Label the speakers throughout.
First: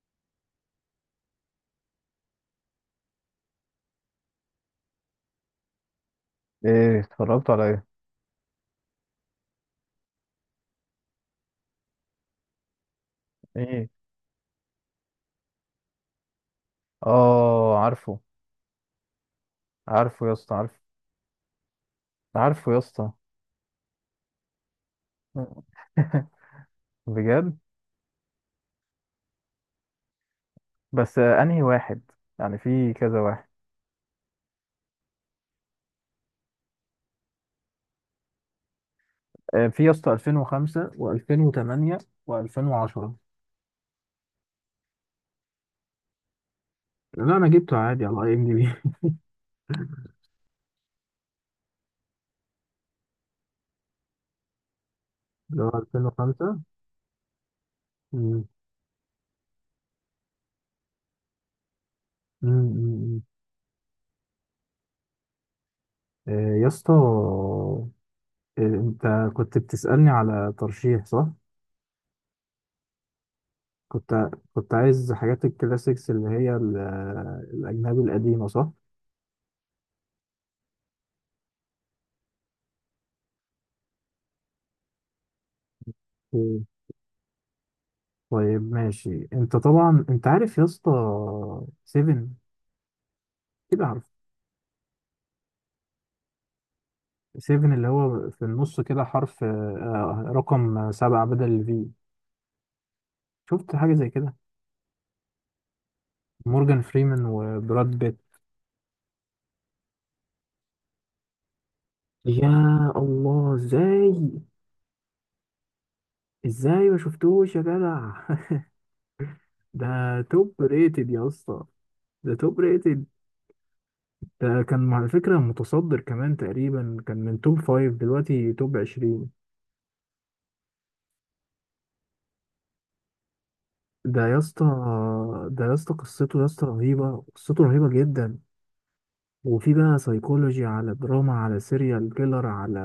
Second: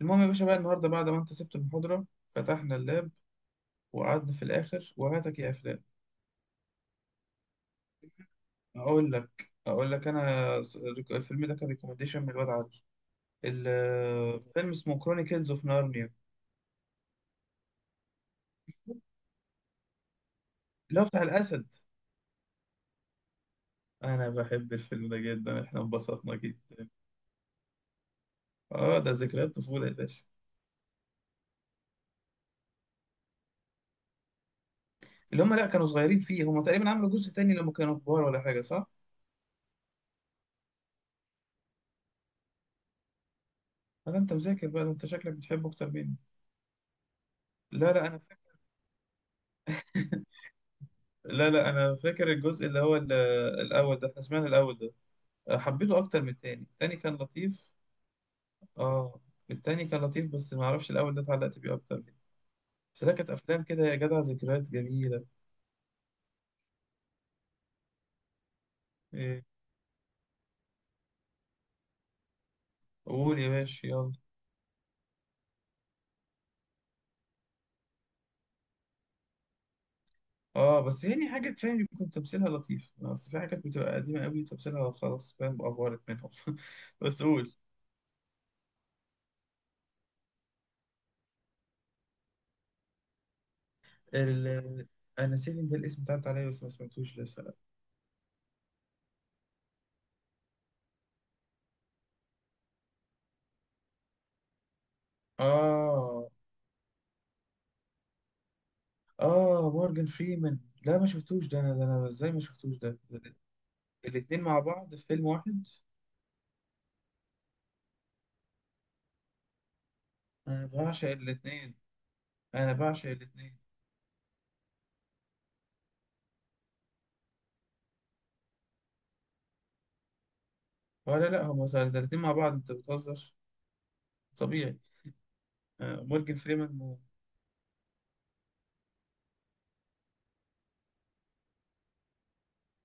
Speaker 1: المهم يا باشا بقى النهارده بعد ما انت سبت المحاضرة، فتحنا اللاب وقعدنا في الآخر وهاتك يا أفلام.
Speaker 2: ايه، اتفرجت على ايه؟
Speaker 1: أقول لك أنا الفيلم ده كان ريكومنديشن من الواد علي.
Speaker 2: ايه.
Speaker 1: الفيلم اسمه كرونيكلز اوف نارنيا،
Speaker 2: اه، عارفه. عارفه يا اسطى. عارفه.
Speaker 1: اللي هو بتاع الأسد.
Speaker 2: عارفه يا اسطى.
Speaker 1: أنا بحب الفيلم ده جدا، إحنا انبسطنا جدا.
Speaker 2: بجد.
Speaker 1: آه ده ذكريات طفولة يا باشا.
Speaker 2: بس انهي واحد؟ يعني في كذا واحد.
Speaker 1: اللي هم لأ كانوا صغيرين فيه، هم تقريبا عملوا جزء تاني لما كانوا كبار ولا حاجة صح؟
Speaker 2: آه، في يا اسطى 2005 و2008 و2010.
Speaker 1: هذا أنت مذاكر بقى، ده أنت شكلك بتحبه أكتر مني.
Speaker 2: لا، انا جبته
Speaker 1: لا
Speaker 2: عادي
Speaker 1: لا أنا
Speaker 2: على اي ام دي
Speaker 1: فاكر.
Speaker 2: بي.
Speaker 1: لا لا أنا فاكر الجزء اللي هو الأول ده، إحنا سمعنا الأول ده.
Speaker 2: اللي هو
Speaker 1: حبيته اكتر من
Speaker 2: 2005.
Speaker 1: التاني، التاني كان لطيف.
Speaker 2: مم.
Speaker 1: اه، التاني كان لطيف بس ما اعرفش الاول ده اتعلقت بيه اكتر منه.
Speaker 2: مم.
Speaker 1: بس ده
Speaker 2: مم.
Speaker 1: كانت افلام كده يا جدع، ذكريات جميله.
Speaker 2: آه، يا اسطى، انت
Speaker 1: إيه.
Speaker 2: كنت بتسألني على ترشيح صح؟
Speaker 1: قول يا باشا يلا.
Speaker 2: كنت كنت عايز حاجات الكلاسيكس اللي هي الأجنبي القديمة صح؟
Speaker 1: اه بس يعني حاجات فاهم بيكون تمثيلها لطيف، آه، اصل في حاجات بتبقى قديمه قوي تمثيلها خلاص فاهم افورت منهم. بس قول.
Speaker 2: طيب، ماشي. انت طبعا انت عارف يا اسطى 7، كده عارف.
Speaker 1: ال... انا نسيت ان ده الاسم بتاعت عليا بس ما سمعتوش لسه لا.
Speaker 2: 7 اللي هو في النص كده حرف، رقم 7 بدل الفي. شفت حاجة زي كده؟
Speaker 1: اه
Speaker 2: مورجان فريمان وبراد بيت.
Speaker 1: اه مورجان فريمان. لا ما شفتوش ده، انا ده، انا ازاي ما شفتوش
Speaker 2: يا
Speaker 1: ده؟
Speaker 2: الله، ازاي؟
Speaker 1: الاتنين مع بعض في فيلم واحد!
Speaker 2: ازاي ما شفتوش يا جدع؟ ده توب
Speaker 1: انا
Speaker 2: ريتد
Speaker 1: بعشق
Speaker 2: يا اسطى.
Speaker 1: الاثنين.
Speaker 2: ده توب
Speaker 1: انا
Speaker 2: ريتد.
Speaker 1: بعشق الاثنين.
Speaker 2: ده كان على فكرة متصدر كمان، تقريبا كان من توب فايف، دلوقتي توب 20.
Speaker 1: ولا لا، هم الاثنين مع بعض؟ انت بتهزر.
Speaker 2: ده يا اسطى
Speaker 1: طبيعي.
Speaker 2: ده يا اسطى
Speaker 1: آه، مورجان
Speaker 2: قصته يا اسطى
Speaker 1: فريمان و...
Speaker 2: رهيبة، قصته رهيبة جدا. وفي بقى سايكولوجي، على دراما، على سيريال كيلر، على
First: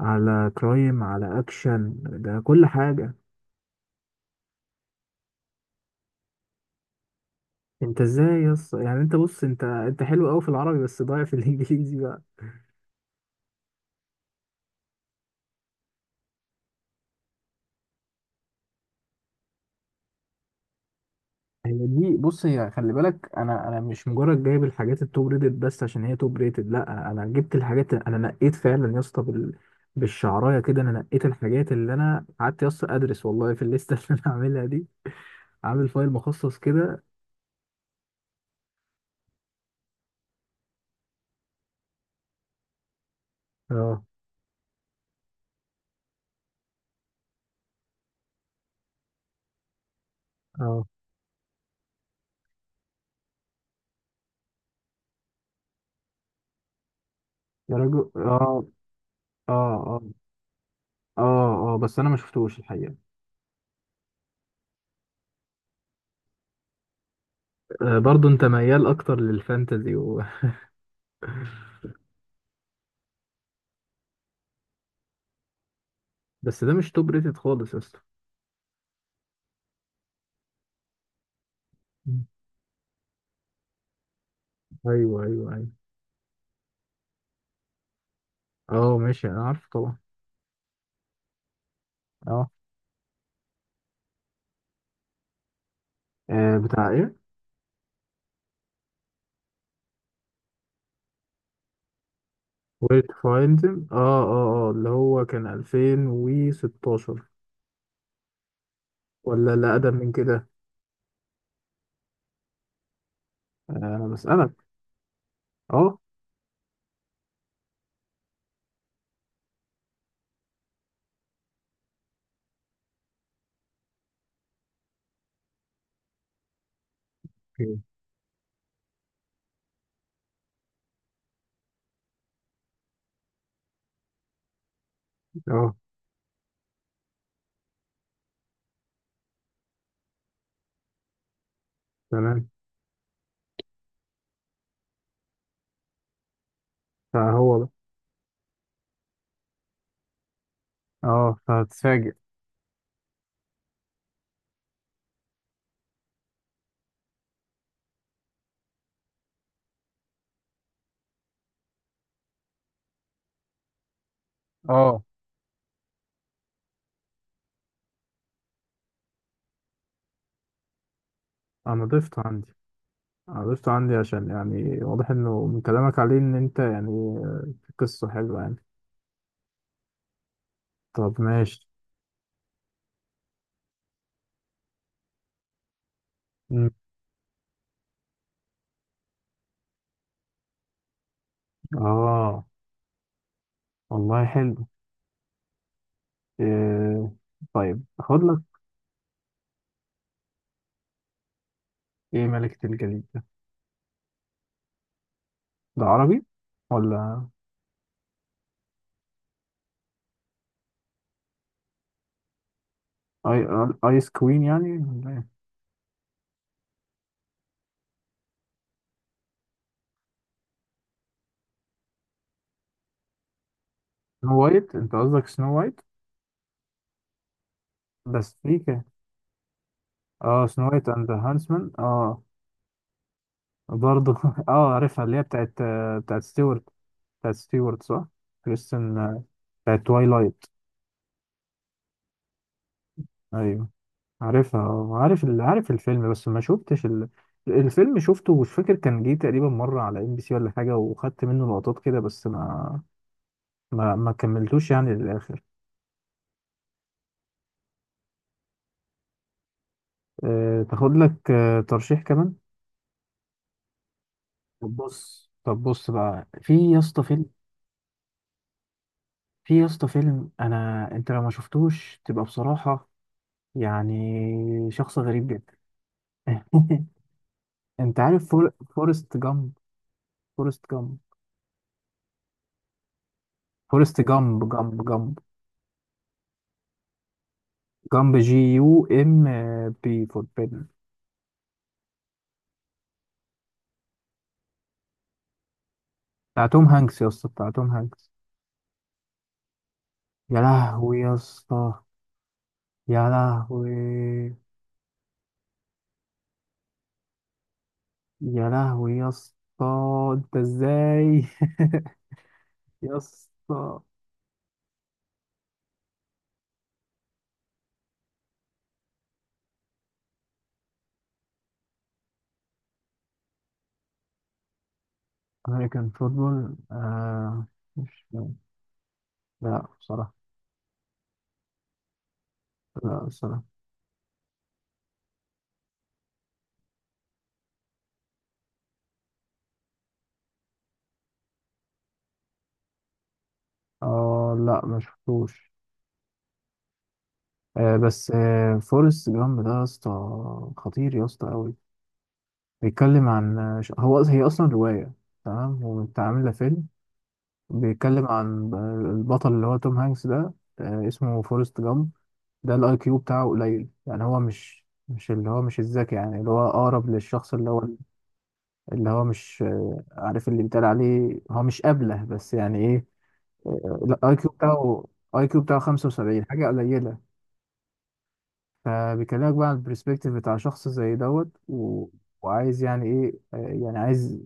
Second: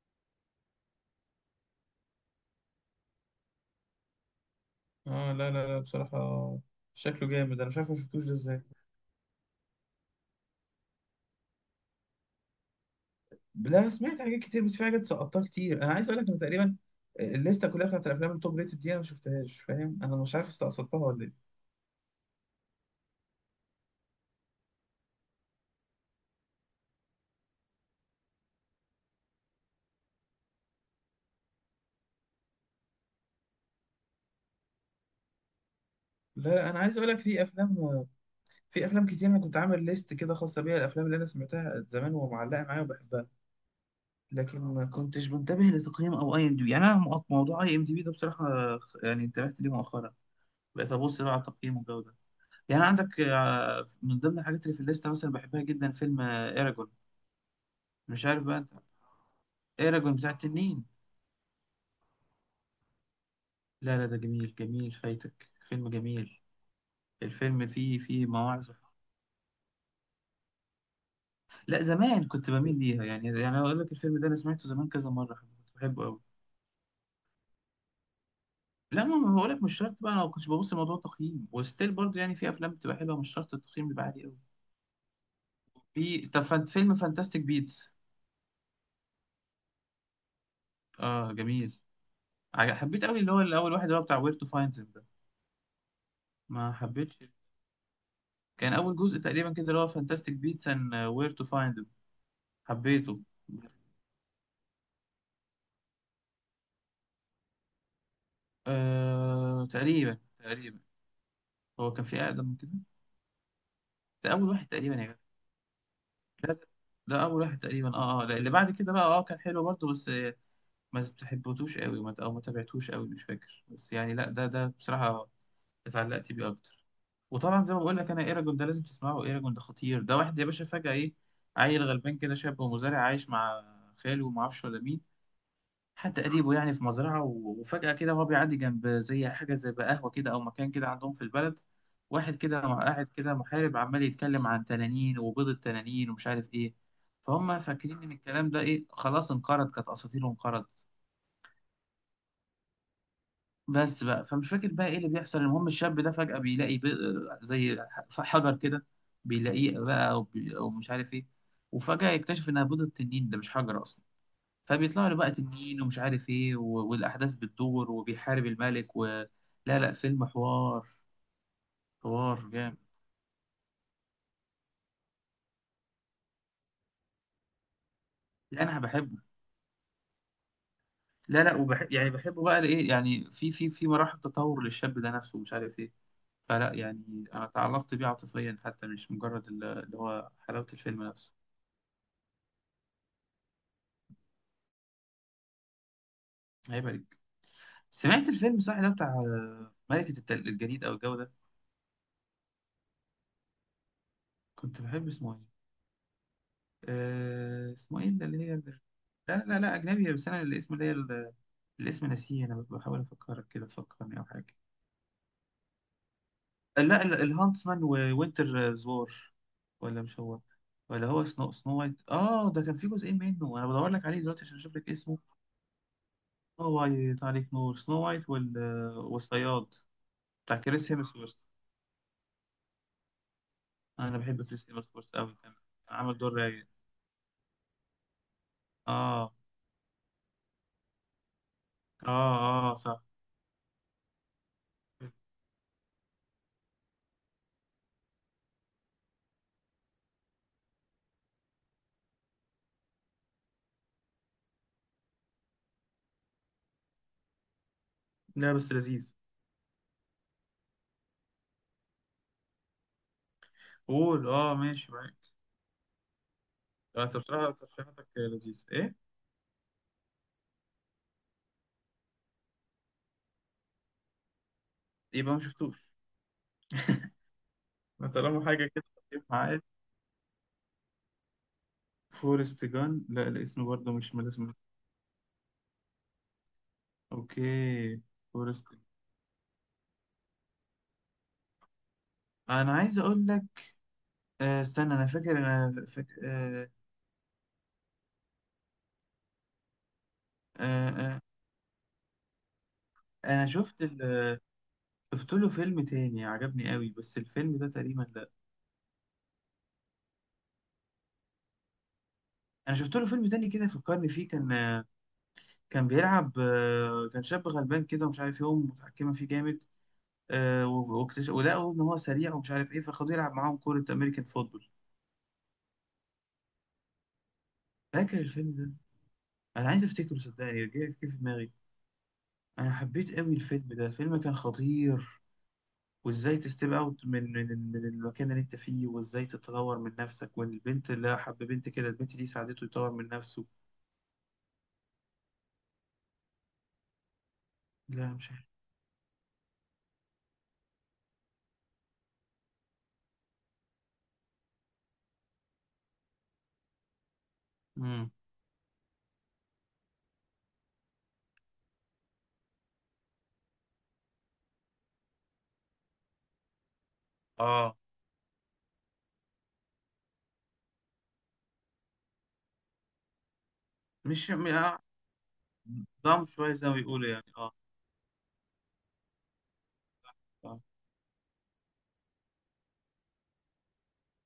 Speaker 2: على كرايم، على اكشن. ده كل حاجة.
Speaker 1: اه لا لا لا بصراحة، شكله جامد، انا مش عارف ما
Speaker 2: انت
Speaker 1: شفتوش ده
Speaker 2: ازاي يا
Speaker 1: ازاي.
Speaker 2: اسطى؟ يعني انت بص، انت حلو قوي في العربي بس ضايع في الانجليزي بقى.
Speaker 1: لا انا سمعت حاجات كتير بس في حاجات سقطتها كتير. انا عايز اقول لك ان تقريبا الليسته كلها بتاعت الافلام التوب ريتد دي انا ما شفتهاش، فاهم؟ انا مش عارف استقصدتها ولا ايه.
Speaker 2: هي دي، بص، هي خلي بالك، انا مش مجرد جايب الحاجات التوب ريتد بس عشان هي توب ريتد. لا، انا جبت الحاجات، انا نقيت فعلا يا اسطى بالشعرايه كده. انا نقيت الحاجات اللي انا قعدت يا اسطى ادرس والله في الليسته اللي انا عاملها دي. عامل فايل
Speaker 1: لا
Speaker 2: مخصص
Speaker 1: لا، انا عايز
Speaker 2: كده.
Speaker 1: اقول لك، في افلام، في افلام كتير انا كنت عامل ليست كده خاصه بيها، الافلام اللي انا سمعتها زمان ومعلقه معايا وبحبها.
Speaker 2: اه.
Speaker 1: لكن ما كنتش منتبه لتقييم او اي ام دي بي. يعني انا موضوع اي ام دي بي ده بصراحه يعني انتبهت ليه مؤخرا،
Speaker 2: اه
Speaker 1: بقيت ابص بقى على التقييم والجو ده. يعني عندك آه، من ضمن الحاجات اللي في الليسته مثلا بحبها جدا فيلم ايراجون.
Speaker 2: يا رجل.
Speaker 1: مش عارف بقى
Speaker 2: اه.
Speaker 1: انت.
Speaker 2: اه. اه.
Speaker 1: ايراجون بتاع التنين.
Speaker 2: اه. اه، بس انا ما شفتوش الحقيقة.
Speaker 1: لا لا ده جميل، جميل، فايتك فيلم جميل. الفيلم
Speaker 2: آه،
Speaker 1: فيه، فيه
Speaker 2: برضو انت
Speaker 1: مواعظ.
Speaker 2: ميال اكتر للفانتزي و.
Speaker 1: لا زمان كنت بميل ليها يعني، يعني اقول لك الفيلم ده انا سمعته زمان كذا مره كنت بحبه قوي.
Speaker 2: بس ده مش توب ريتد خالص يا اسطى.
Speaker 1: لا ما بقول لك مش شرط بقى، انا ما كنتش ببص لموضوع التقييم، وستيل برضه
Speaker 2: مم.
Speaker 1: يعني في افلام بتبقى حلوه مش شرط التقييم بيبقى عالي قوي.
Speaker 2: ايوه، ايوه، ايوه.
Speaker 1: في، طب فيلم فانتاستيك بيتس.
Speaker 2: اه، ماشي. انا عارفه طبعا.
Speaker 1: اه جميل.
Speaker 2: اه.
Speaker 1: حبيت قوي اللي هو الاول واحد اللي هو بتاع وير تو فايند ده. ما
Speaker 2: بتاع ايه؟
Speaker 1: حبيتش، كان اول جزء تقريبا كده اللي هو فانتاستيك بيتس اند وير تو فايند،
Speaker 2: وير تو
Speaker 1: حبيته.
Speaker 2: فايند. اه. اه، اه، اللي هو كان 2016. ولا
Speaker 1: آه
Speaker 2: لا، اقدم من
Speaker 1: تقريبا
Speaker 2: كده.
Speaker 1: تقريبا. هو كان في اقدم من كده.
Speaker 2: آه، انا
Speaker 1: ده اول
Speaker 2: بسألك.
Speaker 1: واحد تقريبا يا
Speaker 2: اه.
Speaker 1: جدع ده. ده اول واحد تقريبا، اه اه لا، اللي بعد كده بقى اه كان حلو برضه بس ما بتحبتوش قوي، او ما تابعتوش قوي، مش فاكر. بس يعني لا ده، ده بصراحه اتعلقت بيه اكتر. وطبعا زي ما
Speaker 2: أوكي.
Speaker 1: بقول لك انا ايراجون ده لازم تسمعه، ايراجون ده خطير. ده واحد يا باشا فجاه ايه، عيل غلبان كده، شاب ومزارع عايش مع خاله وما اعرفش ولا مين،
Speaker 2: اه،
Speaker 1: حتى قريبه، يعني في مزرعه وفجاه كده وهو بيعدي جنب زي حاجه زي بقى قهوه كده او مكان كده عندهم في البلد، واحد
Speaker 2: تمام.
Speaker 1: كده قاعد كده محارب عمال يتكلم عن تنانين وبيض التنانين ومش عارف ايه.
Speaker 2: فهو
Speaker 1: فهم
Speaker 2: ده.
Speaker 1: فاكرين ان الكلام ده ايه خلاص انقرض، كانت اساطيره انقرضت
Speaker 2: اه، فهتتفاجئ.
Speaker 1: بس بقى. فمش فاكر بقى ايه اللي بيحصل، المهم الشاب ده فجأة بيلاقي ب... زي حجر كده. بيلاقيه بقى او، بي... أو مش عارف ايه. وفجأة يكتشف انها بيضة تنين، ده مش حجر اصلا.
Speaker 2: اه،
Speaker 1: فبيطلع له بقى تنين ومش عارف ايه و... والاحداث بتدور وبيحارب الملك و... لا لا فيلم حوار،
Speaker 2: انا ضفته
Speaker 1: حوار
Speaker 2: عندي.
Speaker 1: جامد.
Speaker 2: عرفته عندي عشان يعني واضح انه من كلامك عليه ان انت يعني، في قصة حلوة يعني.
Speaker 1: لا، انا بحبه.
Speaker 2: طب،
Speaker 1: لا لا
Speaker 2: ماشي.
Speaker 1: وبح... يعني بحبه بقى لايه، يعني في في مراحل تطور للشاب ده نفسه ومش عارف ايه.
Speaker 2: مم.
Speaker 1: فلا يعني انا تعلقت بيه عاطفيا حتى، مش مجرد اللي هو حلاوة الفيلم نفسه.
Speaker 2: اه، والله حلو.
Speaker 1: هيبقى.
Speaker 2: إيه؟ طيب، اخد
Speaker 1: سمعت
Speaker 2: لك.
Speaker 1: الفيلم صح، ده بتاع آه، ملكة الجليد أو الجو ده؟
Speaker 2: ايه ملكة الجليد ده؟
Speaker 1: كنت بحب اسمه إيه؟
Speaker 2: ده عربي ولا؟
Speaker 1: آه، اسمه إيه اللي اللي هي لا، لا لا لا، أجنبي بس أنا الاسم، اللي هي الاسم ناسيه. أنا بحاول
Speaker 2: اي،
Speaker 1: أفكرك كده
Speaker 2: ايس
Speaker 1: تفكرني أو
Speaker 2: كوين
Speaker 1: حاجة.
Speaker 2: يعني ولا إيه؟
Speaker 1: لا الهانتسمان ووينتر آه، زوار. ولا مش هو، ولا هو سنو، سنو وايت آه، ده كان في جزئين منه. أنا بدور لك عليه
Speaker 2: سنو
Speaker 1: دلوقتي عشان
Speaker 2: وايت؟
Speaker 1: أشوف لك
Speaker 2: انت
Speaker 1: اسمه.
Speaker 2: قصدك سنو وايت؟
Speaker 1: سنو وايت عليك نور، سنو وايت
Speaker 2: بس في
Speaker 1: آه، والصياد.
Speaker 2: اه،
Speaker 1: بتاع
Speaker 2: سنو وايت
Speaker 1: كريس
Speaker 2: اند
Speaker 1: هيمسورث.
Speaker 2: هانسمان. اه. برضه.
Speaker 1: أنا بحب كريس
Speaker 2: اه، عارفها
Speaker 1: هيمسورث
Speaker 2: اللي هي
Speaker 1: أوي. كان
Speaker 2: بتاعت.
Speaker 1: كان عامل
Speaker 2: بتاعت
Speaker 1: دور
Speaker 2: ستيوارت.
Speaker 1: رايق.
Speaker 2: بتاعت ستيوارت صح؟ كريستن،
Speaker 1: آه.
Speaker 2: بتاعت توايلايت.
Speaker 1: اه اه صح.
Speaker 2: ايوه. عارفها، عارف عارف الفيلم بس ما شفتش ال. الفيلم شفته، مش فاكر، كان جه تقريبا مرة على ام بي سي ولا حاجة، وخدت منه لقطات كده بس ما كملتوش يعني للآخر.
Speaker 1: لا بس لذيذ.
Speaker 2: تاخد لك ترشيح كمان.
Speaker 1: قول اه
Speaker 2: طب
Speaker 1: ماشي معاك.
Speaker 2: بص، بقى في يا اسطى
Speaker 1: آه، انت
Speaker 2: فيلم.
Speaker 1: بصراحة ترشيحاتك لذيذ ايه.
Speaker 2: في يا اسطى فيلم انا انت لو ما شفتوش تبقى بصراحة يعني شخص غريب
Speaker 1: يبقى ما
Speaker 2: جدا.
Speaker 1: شفتوش.
Speaker 2: انت
Speaker 1: ما
Speaker 2: عارف
Speaker 1: طالما حاجة كده
Speaker 2: فورست
Speaker 1: خفيف
Speaker 2: جامب.
Speaker 1: معايا.
Speaker 2: فورست جامب.
Speaker 1: فورست جان، لا الاسم برضه
Speaker 2: فورست
Speaker 1: مش من
Speaker 2: جامب،
Speaker 1: الاسم.
Speaker 2: جامب، جامب.
Speaker 1: اوكي.
Speaker 2: جامب جي
Speaker 1: فورست
Speaker 2: يو
Speaker 1: جان.
Speaker 2: ام بي فور بيدن.
Speaker 1: انا عايز اقول لك، آه استنى، انا فاكر
Speaker 2: بتاع توم
Speaker 1: آه
Speaker 2: هانكس يا اسطى، بتاع توم هانكس. يا
Speaker 1: آه
Speaker 2: لهوي يا
Speaker 1: آه.
Speaker 2: اسطى. يا
Speaker 1: انا شفت ال...
Speaker 2: لهوي.
Speaker 1: شفت له فيلم تاني عجبني قوي بس الفيلم ده تقريبا لا.
Speaker 2: يا لهوي يا اسطى. انت ازاي؟
Speaker 1: انا
Speaker 2: يا
Speaker 1: شفت له فيلم تاني كده
Speaker 2: اسطى.
Speaker 1: فكرني فيه، كان آه، كان بيلعب آه، كان شاب غلبان كده ومش عارف يقوم متحكمة فيه جامد. آه، ولقوا ان هو سريع ومش عارف ايه، فخدوه يلعب معاهم كوره امريكان فوتبول.
Speaker 2: امريكان فوتبول، آه. مش
Speaker 1: فاكر الفيلم ده؟
Speaker 2: لا
Speaker 1: انا عايز
Speaker 2: بصراحة.
Speaker 1: افتكره، صدقني رجع كيف في دماغي. انا
Speaker 2: لا
Speaker 1: حبيت قوي
Speaker 2: بصراحة.
Speaker 1: الفيلم ده، الفيلم كان خطير. وازاي تستيب اوت من من المكان اللي انت فيه وازاي تتطور من نفسك. والبنت اللي حب بنت كده، البنت دي ساعدته يطور من نفسه.
Speaker 2: اه، لا ما شفتوش. آه، بس
Speaker 1: لا مش عارف.
Speaker 2: فورست جامب ده يا اسطى. خطير يا اسطى قوي. بيتكلم عن هي اصلا رواية. تمام، ومتعاملة فيلم. بيتكلم
Speaker 1: امم
Speaker 2: عن البطل اللي هو توم هانكس ده، اسمه فورست جامب. ده الاي كيو بتاعه قليل، يعني هو مش اللي هو مش الذكي. يعني اللي هو اقرب للشخص اللي هو.
Speaker 1: اه
Speaker 2: اللي هو مش عارف اللي بيتقال عليه هو مش ابله، بس يعني ايه. الاي كيو
Speaker 1: مش م- آه.
Speaker 2: بتاعه. اي كيو بتاعه
Speaker 1: ضم
Speaker 2: 75، حاجه
Speaker 1: شويه زي ما
Speaker 2: قليله.
Speaker 1: بيقولوا يعني، اه
Speaker 2: فبيكلمك بقى عن البرسبكتيف بتاع
Speaker 1: اه
Speaker 2: شخص زي دوت و. وعايز يعني ايه، يعني عايز،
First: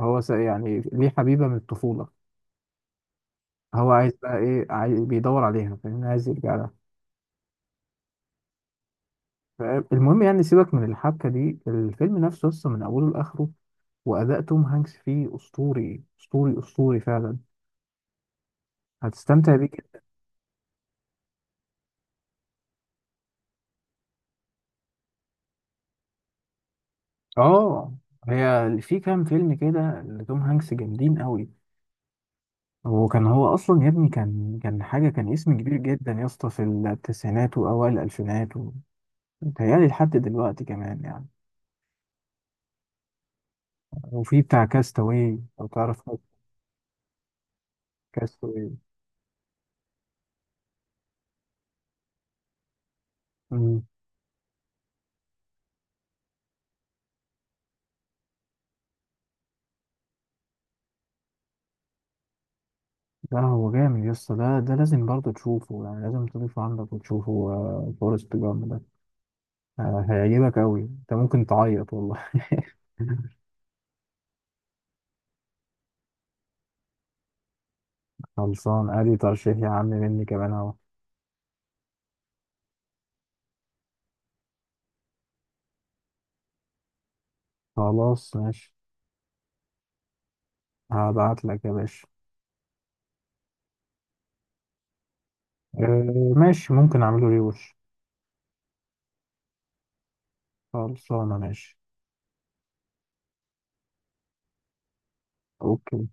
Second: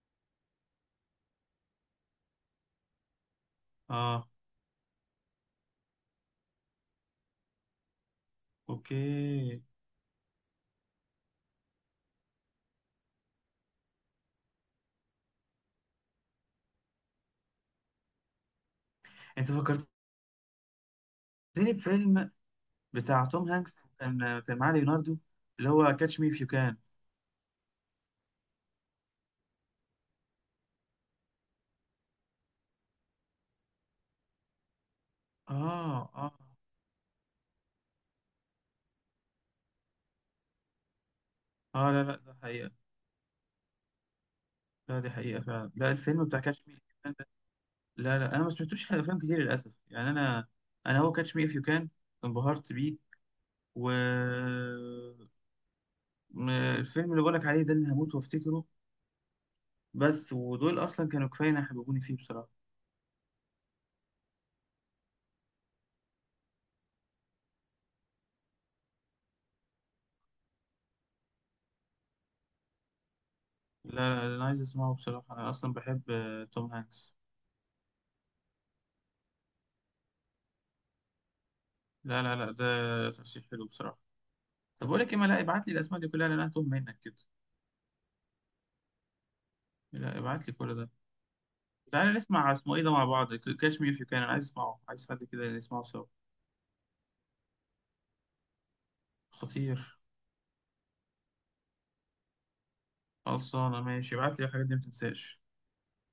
Speaker 2: هو يعني ليه حبيبه من الطفوله. هو عايز
Speaker 1: اه
Speaker 2: بقى ايه؟ عايز بيدور عليها، فاهم؟ عايز يرجع لها.
Speaker 1: اوكي.
Speaker 2: فاهم؟ المهم يعني، سيبك من الحبكة دي، الفيلم نفسه لسه من أوله لآخره. وأداء توم هانكس فيه أسطوري، أسطوري، أسطوري فعلا.
Speaker 1: انت
Speaker 2: هتستمتع بيه
Speaker 1: فكرتني
Speaker 2: جدا.
Speaker 1: بفيلم بتاع توم هانكس، كان كان معاه ليوناردو، اللي هو كاتش مي اف يو كان.
Speaker 2: آه، هي في كام فيلم كده لتوم هانكس جامدين قوي. وكان هو أصلا يا ابني، كان حاجة، كان اسم كبير
Speaker 1: اه
Speaker 2: جدا يا
Speaker 1: اه
Speaker 2: اسطى في التسعينات وأوائل الألفينات متهيألي لحد دلوقتي كمان يعني.
Speaker 1: اه. لا لا ده حقيقة.
Speaker 2: وفي بتاع
Speaker 1: لا دي
Speaker 2: كاستاوي
Speaker 1: حقيقة
Speaker 2: لو
Speaker 1: فعلا. لا
Speaker 2: تعرف.
Speaker 1: الفيلم بتاع كاتش مي اف يو كان ده، لا لا انا ما
Speaker 2: كاستاوي.
Speaker 1: سمعتوش حاجة، افلام كتير للاسف يعني انا، انا هو كاتش مي اف يو كان انبهرت بيه. و الفيلم اللي بقولك عليه ده اللي هموت وافتكره. بس ودول اصلا كانوا كفايه إن يحببوني فيه بصراحة.
Speaker 2: لا، هو جامد يا اسطى، ده لازم برضه تشوفه، يعني لازم تضيفه عندك وتشوفه، فورست جامب ده. آه، هيعجبك قوي، انت ممكن تعيط والله.
Speaker 1: لا لا انا عايز اسمعه بصراحة، انا اصلا بحب آه، توم هانكس.
Speaker 2: خلصان، ادي ترشيح يا عم مني كمان اهو.
Speaker 1: لا لا لا ده ترشيح حلو بصراحة. طب بقول لك ايه، ما لا ابعت لي الاسماء دي كلها لأن انا هتوه منك كده.
Speaker 2: خلاص، ماشي.
Speaker 1: لا ابعت لي كل ده.
Speaker 2: هبعت لك يا باشا.
Speaker 1: تعالى نسمع اسمه ايه ده مع بعض، كاش مي في كان، انا عايز اسمعه، عايز حد كده نسمعه سوا.
Speaker 2: آه، ماشي. ممكن اعمله ريوش.
Speaker 1: خطير.
Speaker 2: خلصانه ماشي.
Speaker 1: خلصانه ماشي، ابعت لي الحاجات دي ما تنساش.
Speaker 2: اوكي.